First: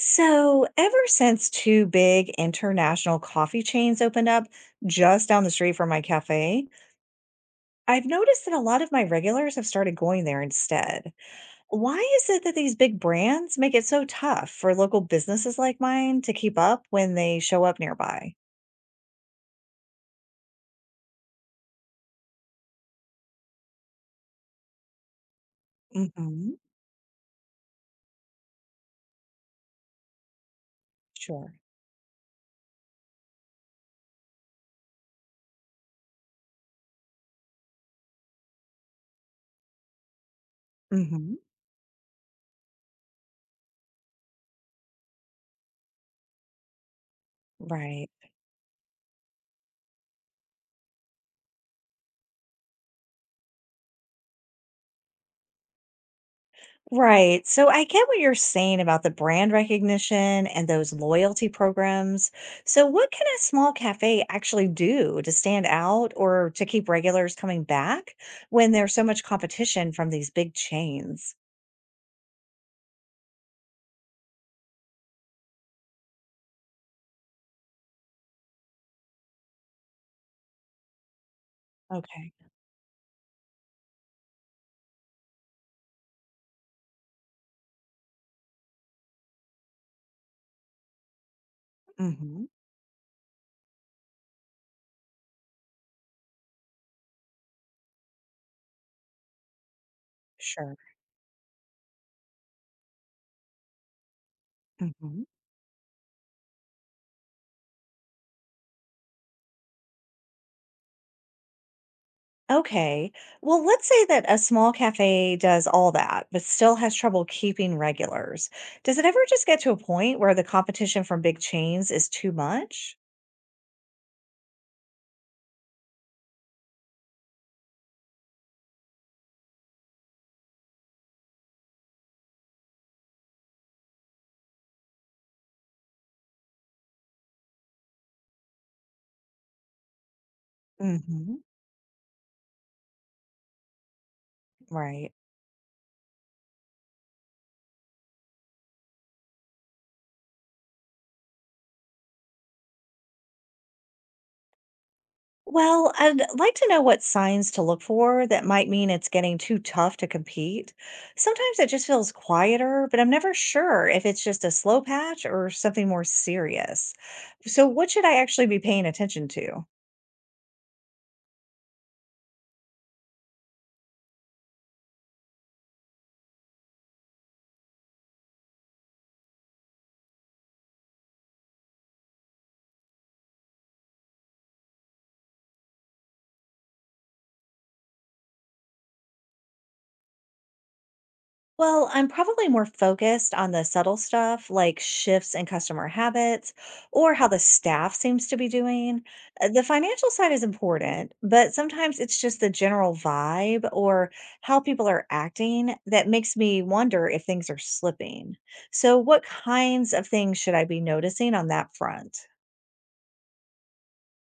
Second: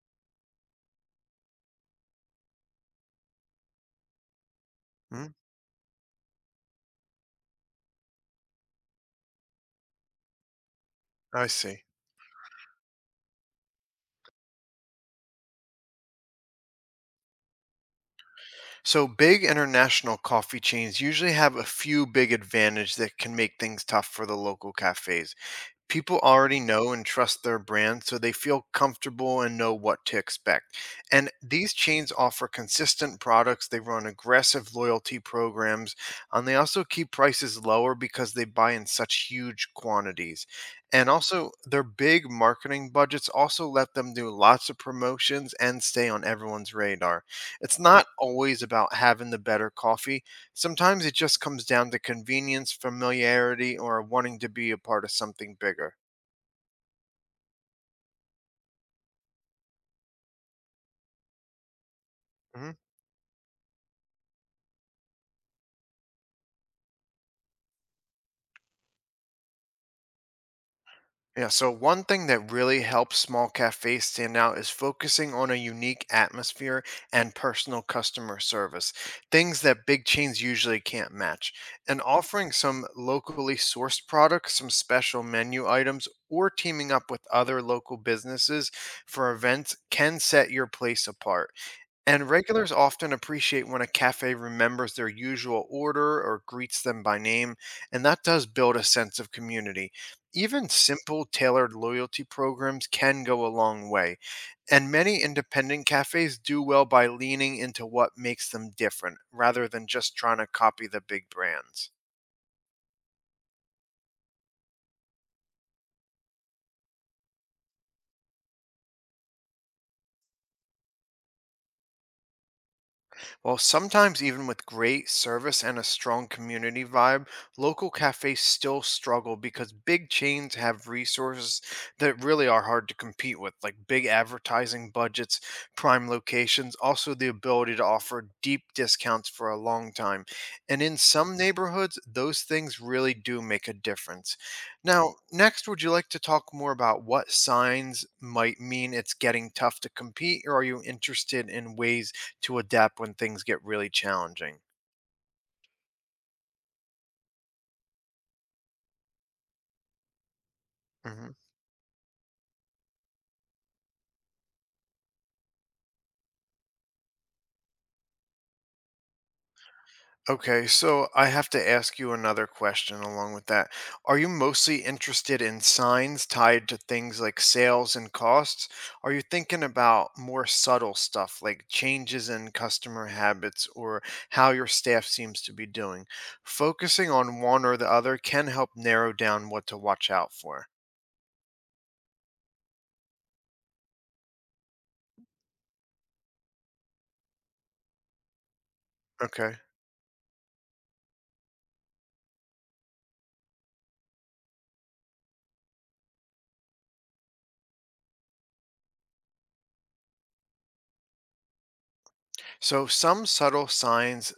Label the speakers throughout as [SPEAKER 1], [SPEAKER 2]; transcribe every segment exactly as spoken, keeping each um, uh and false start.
[SPEAKER 1] So, ever since two big international coffee chains opened up just
[SPEAKER 2] Mm,
[SPEAKER 1] down the street from my cafe, I've noticed that a lot of my regulars have started going there instead.
[SPEAKER 2] I see.
[SPEAKER 1] Why is it that these big brands make it so tough for local businesses like mine to keep up when they show up nearby?
[SPEAKER 2] So big international coffee chains usually have a few big advantages that can make things tough for the local cafes. People
[SPEAKER 1] Hmm.
[SPEAKER 2] already know and trust their brand, so they feel comfortable and know what to expect. And
[SPEAKER 1] Sure.
[SPEAKER 2] these chains offer consistent products, they run aggressive loyalty programs, and they also keep prices lower because they buy in such huge quantities. And
[SPEAKER 1] Hmm.
[SPEAKER 2] also, their big marketing budgets also let them do lots of promotions and stay on everyone's radar. It's not
[SPEAKER 1] Right.
[SPEAKER 2] always about having the better coffee. Sometimes it just comes down to convenience, familiarity, or wanting to be a part of something bigger.
[SPEAKER 1] Right. So I get what you're saying about the brand recognition and those loyalty programs.
[SPEAKER 2] Hmm.
[SPEAKER 1] So, what can a small cafe actually do to stand out or to keep regulars coming back when there's so much competition from these big chains?
[SPEAKER 2] Yeah, so one thing that really helps small cafes stand out is focusing on a unique atmosphere and personal customer service, things that big chains usually can't match. And
[SPEAKER 1] Okay.
[SPEAKER 2] offering some locally sourced products, some special menu items, or teaming up with other local businesses for events can set your place apart. And
[SPEAKER 1] Hmm.
[SPEAKER 2] regulars often appreciate when a cafe remembers their usual order or greets them by name, and that does build a sense of community. Even
[SPEAKER 1] Sure.
[SPEAKER 2] simple tailored loyalty programs can go a long way, and
[SPEAKER 1] Hmm.
[SPEAKER 2] many independent cafes do well by leaning into what makes them different rather than just trying to copy the big brands.
[SPEAKER 1] Okay. Well, let's say that a small cafe does all that, but still has trouble keeping regulars. Does it ever just get to a point where the competition from big chains is too much?
[SPEAKER 2] While sometimes even with great service and a strong community vibe, local cafes still struggle because big chains have resources that really are hard to compete with, like big advertising budgets, prime locations, also the ability to offer deep discounts for a long time. And in some
[SPEAKER 1] Hmm.
[SPEAKER 2] neighborhoods, those things really do make a difference.
[SPEAKER 1] Right.
[SPEAKER 2] Now, next, would you like to talk more about what signs might mean it's getting tough to compete, or are you interested in ways to adapt when things get really challenging?
[SPEAKER 1] Well, I'd like to know what signs to look for that might mean it's getting too tough to compete.
[SPEAKER 2] Hmm.
[SPEAKER 1] Sometimes it just feels quieter, but I'm never sure if it's just a slow patch or something more serious. So, what should I actually be paying attention to?
[SPEAKER 2] Okay, so I have to ask you another question along with that. Are you mostly interested in signs tied to things like sales and costs? Are you thinking about more subtle stuff like changes in customer habits or how your staff seems to be doing? Focusing on one or the other can help narrow down what to watch out for.
[SPEAKER 1] Well, I'm probably more focused on the subtle stuff like shifts in customer habits or how the staff seems to be doing. Uh,
[SPEAKER 2] Okay.
[SPEAKER 1] The financial side is important, but sometimes it's just the general vibe or how people are acting that makes me wonder if things are slipping. So, what kinds of things should I be noticing on that front?
[SPEAKER 2] So some subtle signs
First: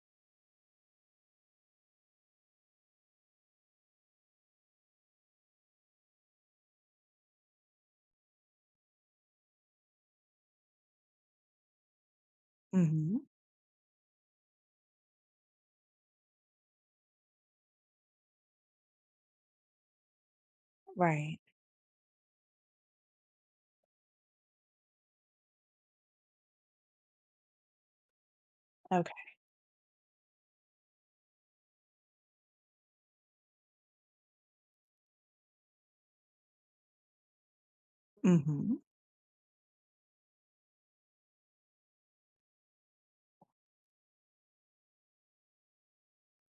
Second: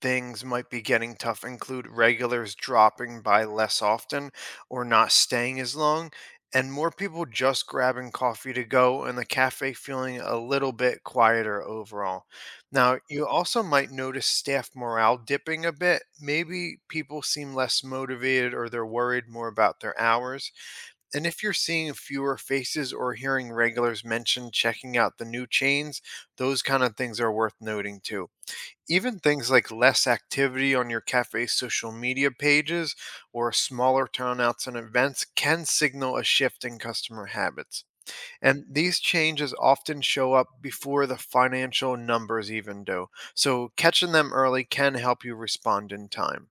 [SPEAKER 2] things might be getting tough include regulars dropping by less often or not staying as long, and more people just grabbing coffee to go and the cafe feeling a little bit quieter overall. Now,
[SPEAKER 1] Hmm.
[SPEAKER 2] you also might notice staff morale dipping a bit. Maybe people seem less motivated or they're worried more about their hours. And
[SPEAKER 1] Right.
[SPEAKER 2] if you're seeing fewer faces or hearing regulars mention checking out the new chains, those kind of things are worth noting too, even
[SPEAKER 1] Okay.
[SPEAKER 2] things like less activity on your cafe's social media pages or smaller turnouts and events can signal a shift in customer habits. And
[SPEAKER 1] Hmm.
[SPEAKER 2] these changes often show up before the financial numbers even do. So catching them early can help you respond in time.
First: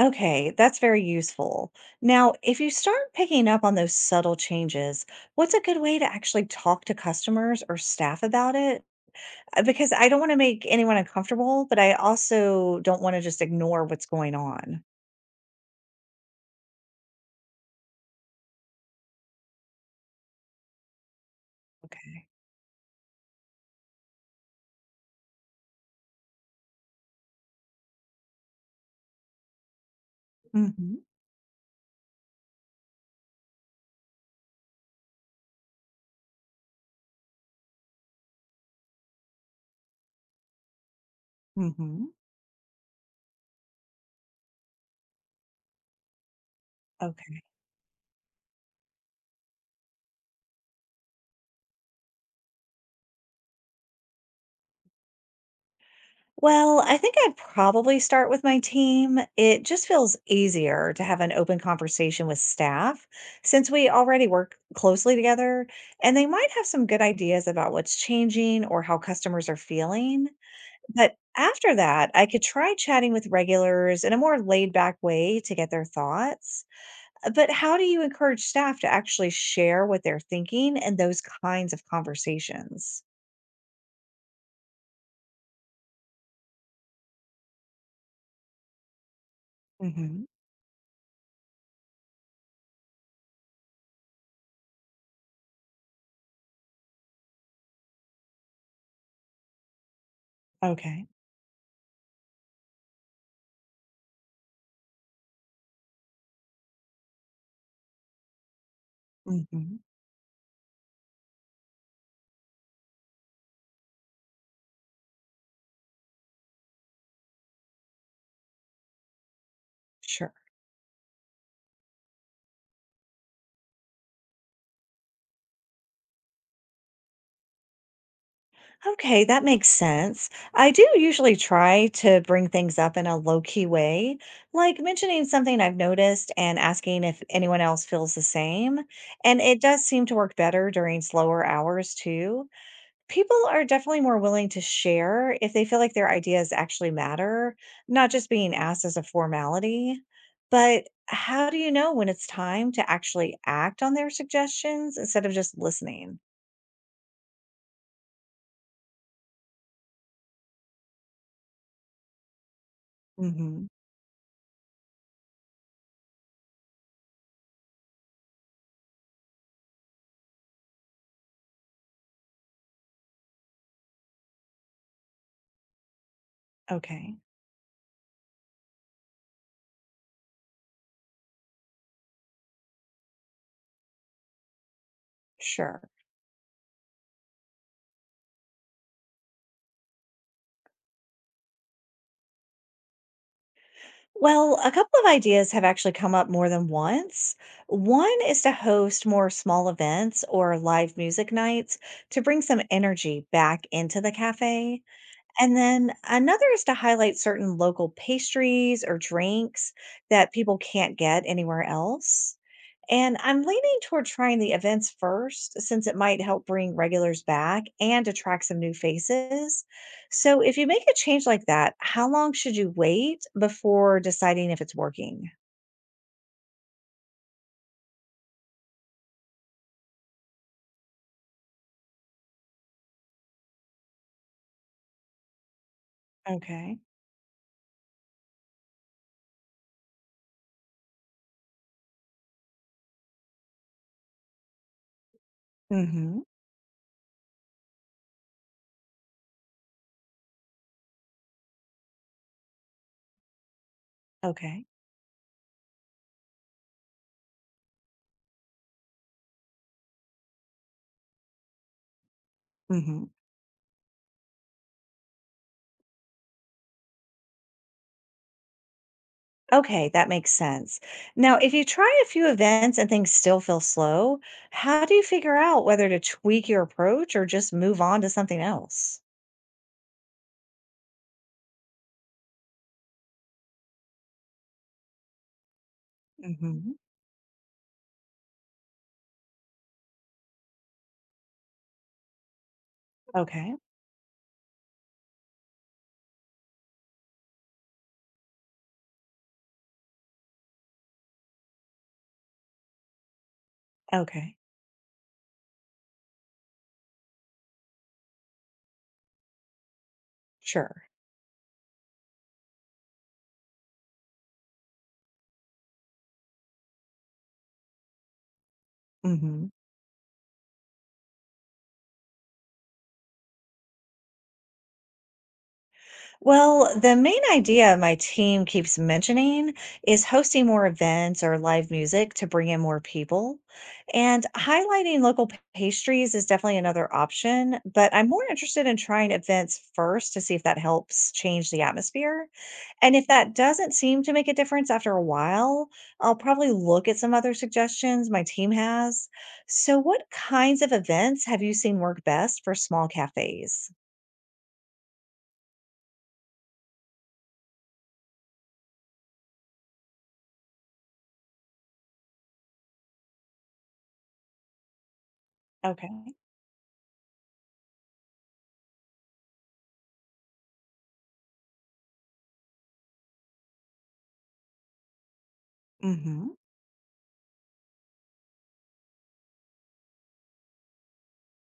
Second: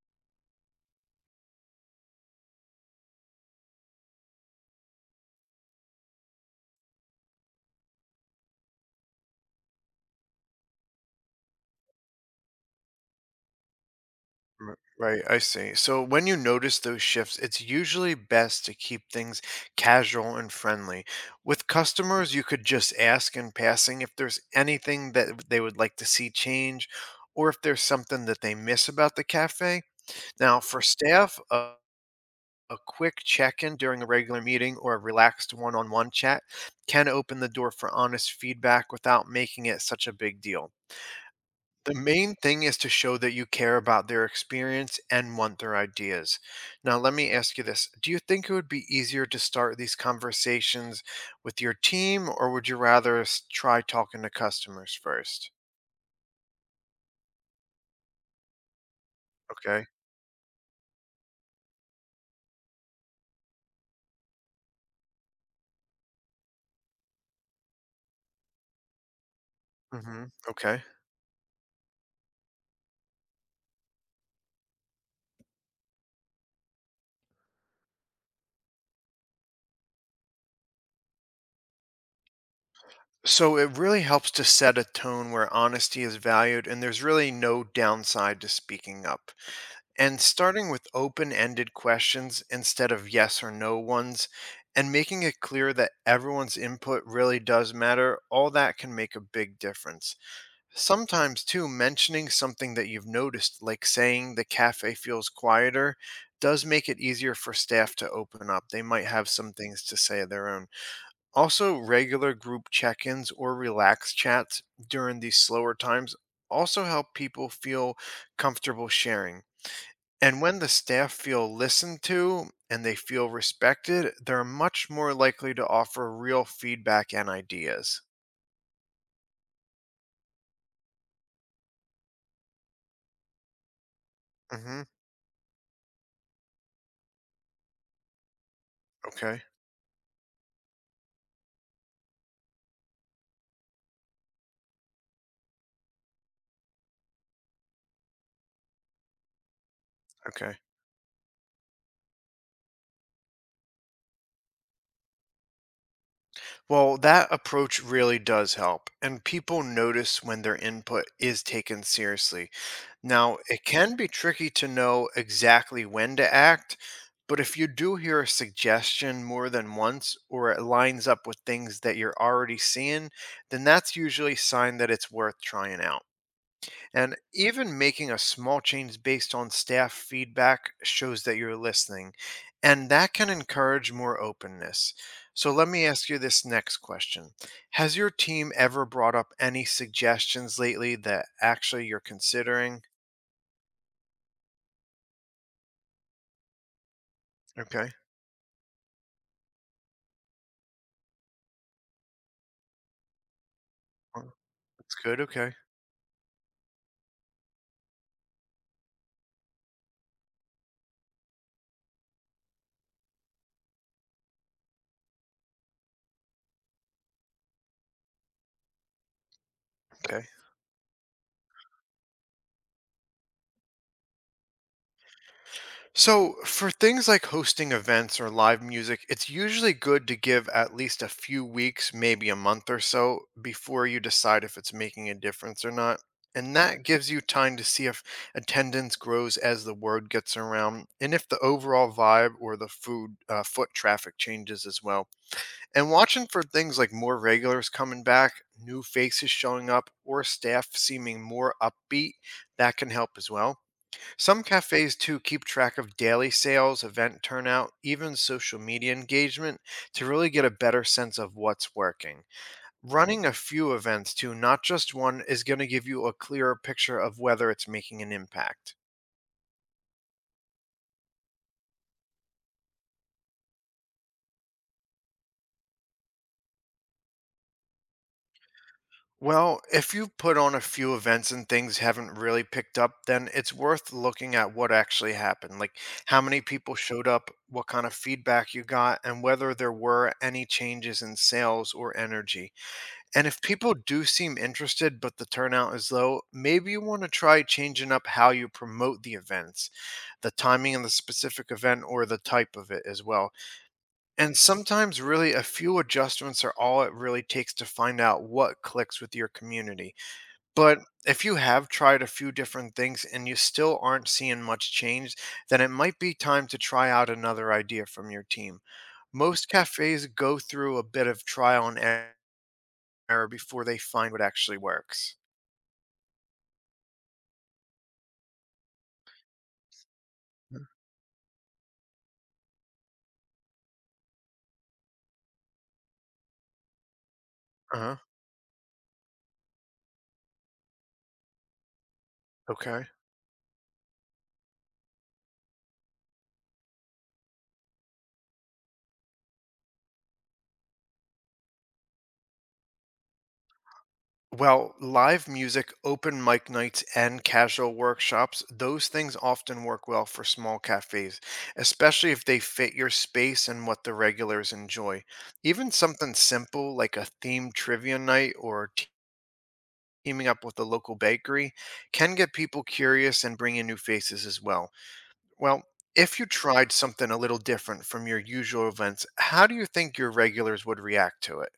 [SPEAKER 1] Okay, that's very useful. Now, if you start picking up on those subtle changes, what's a good way to actually talk to customers or staff about it? Uh, because I don't wanna make anyone uncomfortable, but I also don't wanna just ignore what's going
[SPEAKER 2] R-
[SPEAKER 1] on.
[SPEAKER 2] Right, I see. So when you notice those shifts, it's usually best to keep things casual and friendly. With
[SPEAKER 1] Okay.
[SPEAKER 2] customers, you could just ask in passing if there's anything that they would like to see change or if there's something that they miss about the cafe. Now, for
[SPEAKER 1] Mhm,
[SPEAKER 2] staff, a, a quick check in during a regular meeting or a relaxed one on one chat can open the door for honest feedback without making it such a big deal. The
[SPEAKER 1] mhm.
[SPEAKER 2] main thing is to show that you care about their experience and want their ideas. Now, let me
[SPEAKER 1] Okay.
[SPEAKER 2] ask you this. Do you think it would be easier to start these conversations with your team, or would you rather s- try talking to customers first?
[SPEAKER 1] Well, I think I'd probably start with my team. It
[SPEAKER 2] Okay.
[SPEAKER 1] just feels easier to have an open conversation with staff since we already work closely together, and they might have some good ideas about what's changing or how customers are
[SPEAKER 2] Hmm.
[SPEAKER 1] feeling.
[SPEAKER 2] Okay.
[SPEAKER 1] But after that, I could try chatting with regulars in a more laid back way to get their thoughts. Uh, But how do you encourage staff to actually share what they're thinking and those kinds of conversations?
[SPEAKER 2] So it really helps to set a tone where honesty is valued and there's really no downside to speaking up, and
[SPEAKER 1] Hmm.
[SPEAKER 2] starting with open ended questions instead of yes or no ones, and making it clear that everyone's input really does matter, all that can make a big difference.
[SPEAKER 1] Okay.
[SPEAKER 2] Sometimes, too, mentioning something that you've noticed, like saying the cafe feels quieter, does make it easier for staff to open up. They might have some
[SPEAKER 1] Hmm.
[SPEAKER 2] things to say of their own. Also, regular group check ins or relaxed chats during these slower times also help people feel comfortable sharing,
[SPEAKER 1] Sure.
[SPEAKER 2] and when the staff feel listened to and they feel respected, they're much more likely to offer real feedback and ideas.
[SPEAKER 1] Okay, that makes sense. I do usually try to bring things up in a low key way, like
[SPEAKER 2] Hmm.
[SPEAKER 1] mentioning something I've noticed and asking if anyone else feels the same. And
[SPEAKER 2] Okay.
[SPEAKER 1] it does seem to work better during slower hours too. People are definitely more willing to share if they feel like their ideas actually matter, not just being asked as a formality.
[SPEAKER 2] Okay.
[SPEAKER 1] But how do you know when it's time to actually act on their suggestions instead of just listening?
[SPEAKER 2] Well, that approach really does help, and people notice when their input is taken seriously. Now, it
[SPEAKER 1] Hmm.
[SPEAKER 2] can be tricky to know exactly when to act, but if you do hear a suggestion more than once or it lines up with things that you're already seeing, then that's usually a sign that it's worth trying out.
[SPEAKER 1] Okay,
[SPEAKER 2] And even making a small change based on staff feedback shows that you're listening, and that can encourage more openness. So let
[SPEAKER 1] sure.
[SPEAKER 2] me ask you this next question. Has your team ever brought up any suggestions lately that actually you're considering?
[SPEAKER 1] Well, a couple of ideas have actually come up more than once.
[SPEAKER 2] Okay.
[SPEAKER 1] One is to host more small events or live music nights to bring some energy back into the
[SPEAKER 2] Well,
[SPEAKER 1] cafe.
[SPEAKER 2] that's good. Okay.
[SPEAKER 1] And then another is to highlight certain local pastries or drinks that people can't get anywhere else. And I'm leaning toward trying the events first since it might help bring regulars back and attract some new faces.
[SPEAKER 2] Okay.
[SPEAKER 1] So, if you make a change like that, how long should you wait before deciding if it's working?
[SPEAKER 2] So, for things like hosting events or live music, it's usually good to give at least a few weeks, maybe a month or so, before you decide if it's making a difference or not. And
[SPEAKER 1] Okay.
[SPEAKER 2] that gives you time to see if attendance grows as the word gets around and if the overall vibe or the food uh, foot traffic changes as well. And
[SPEAKER 1] Mhm.
[SPEAKER 2] watching for things like more regulars coming back, new faces showing up, or staff seeming more upbeat, that can help as well. Some
[SPEAKER 1] Okay.
[SPEAKER 2] cafes too keep track of daily sales, event turnout, even social media engagement to really get a better sense of what's working.
[SPEAKER 1] Mhm.
[SPEAKER 2] Running a few events too, not just one, is going to give you a clearer picture of whether it's making an impact.
[SPEAKER 1] Okay, that makes sense. Now, if you try a few events and things still feel slow, how do you figure out whether to tweak your approach or just move on to something else?
[SPEAKER 2] Well, if you have put on a few events and things haven't really picked up, then it's worth looking at what actually happened. Like how many people
[SPEAKER 1] Hmm.
[SPEAKER 2] showed up, what kind of feedback you got, and whether there were any changes in sales or energy. And if
[SPEAKER 1] Okay.
[SPEAKER 2] people do seem interested but the turnout is low, maybe you want to try changing up how you promote the events, the timing and the specific event or the type of it as well.
[SPEAKER 1] Okay.
[SPEAKER 2] And sometimes, really, a few adjustments are all it really takes to find out what clicks with your community. But
[SPEAKER 1] Sure.
[SPEAKER 2] if you have tried a few different things and you still aren't seeing much change, then it might be time to try out another idea from your team. Most
[SPEAKER 1] Mhm.
[SPEAKER 2] cafes go through a bit of trial and error error before they find what actually works.
[SPEAKER 1] Well, the main idea my team keeps mentioning is hosting more
[SPEAKER 2] Mm.
[SPEAKER 1] events or live music to bring in more people. And highlighting local p- pastries is definitely another option, but
[SPEAKER 2] Uh-huh.
[SPEAKER 1] I'm more interested in trying events first to see if that helps change the atmosphere.
[SPEAKER 2] Okay.
[SPEAKER 1] And if that doesn't seem to make a difference after a while, I'll probably look at some other suggestions my team has. So, what kinds of events have you seen work best for small cafes?
[SPEAKER 2] Well, live music, open mic nights, and casual workshops, those things often work well for small cafes, especially if they fit your space and what the regulars enjoy. Even
[SPEAKER 1] Okay.
[SPEAKER 2] something simple like a themed trivia night or te- teaming up with a local bakery can get people curious and bring in new faces as well. Well, if you
[SPEAKER 1] Mm-hmm.
[SPEAKER 2] tried something a little different from your usual events, how do you think your regulars would react to it?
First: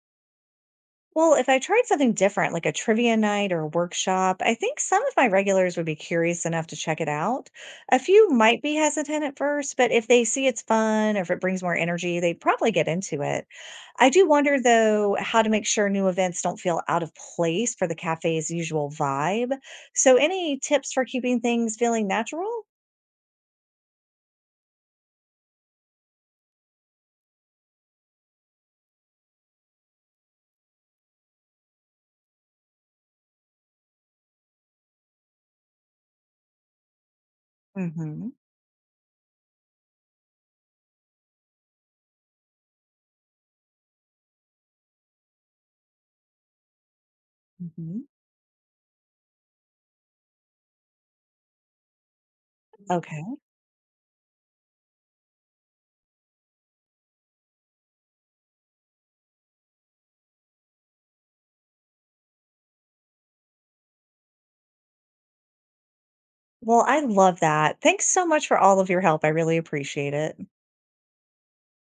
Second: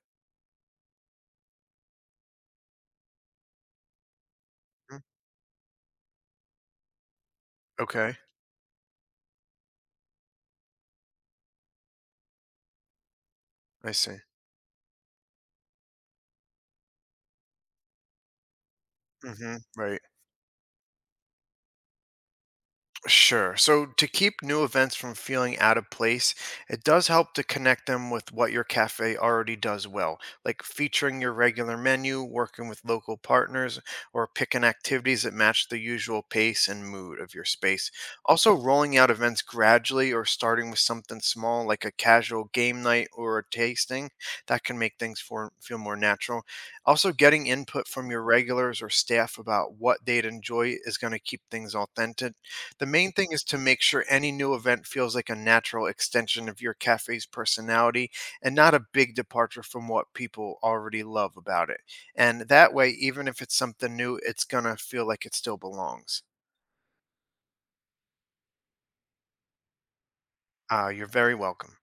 [SPEAKER 1] Well, if I tried something different, like a trivia night or a workshop, I think some
[SPEAKER 2] Mm,
[SPEAKER 1] of my regulars would be curious enough to check it out. A
[SPEAKER 2] okay.
[SPEAKER 1] few might be hesitant at first, but if they see it's fun or if it brings more energy, they'd probably get into it.
[SPEAKER 2] I
[SPEAKER 1] I
[SPEAKER 2] see.
[SPEAKER 1] do wonder, though, how to make sure new events don't feel out of place for the cafe's usual vibe.
[SPEAKER 2] Mhm, right.
[SPEAKER 1] So, any tips for keeping things feeling natural?
[SPEAKER 2] Sure. So to keep new events from feeling out of place, it does help to connect them with what your cafe already does well, like featuring your regular menu, working with local partners, or picking activities that match the usual pace and mood of your space.
[SPEAKER 1] Hmm.
[SPEAKER 2] Also, rolling out events gradually or starting with something small like a casual game night or a tasting that can make things for, feel more natural. Also, getting input
[SPEAKER 1] Hmm.
[SPEAKER 2] from your regulars or staff about what they'd enjoy is going to keep things authentic. The main
[SPEAKER 1] Okay.
[SPEAKER 2] thing is to make sure any new event feels like a natural extension of your cafe's personality and not a big departure from what people already love about it. And that way, even if it's something new, it's going to feel like it still belongs.
[SPEAKER 1] Well, I love that. Thanks so much for all of your help. I really appreciate it.
[SPEAKER 2] Uh, you're very welcome.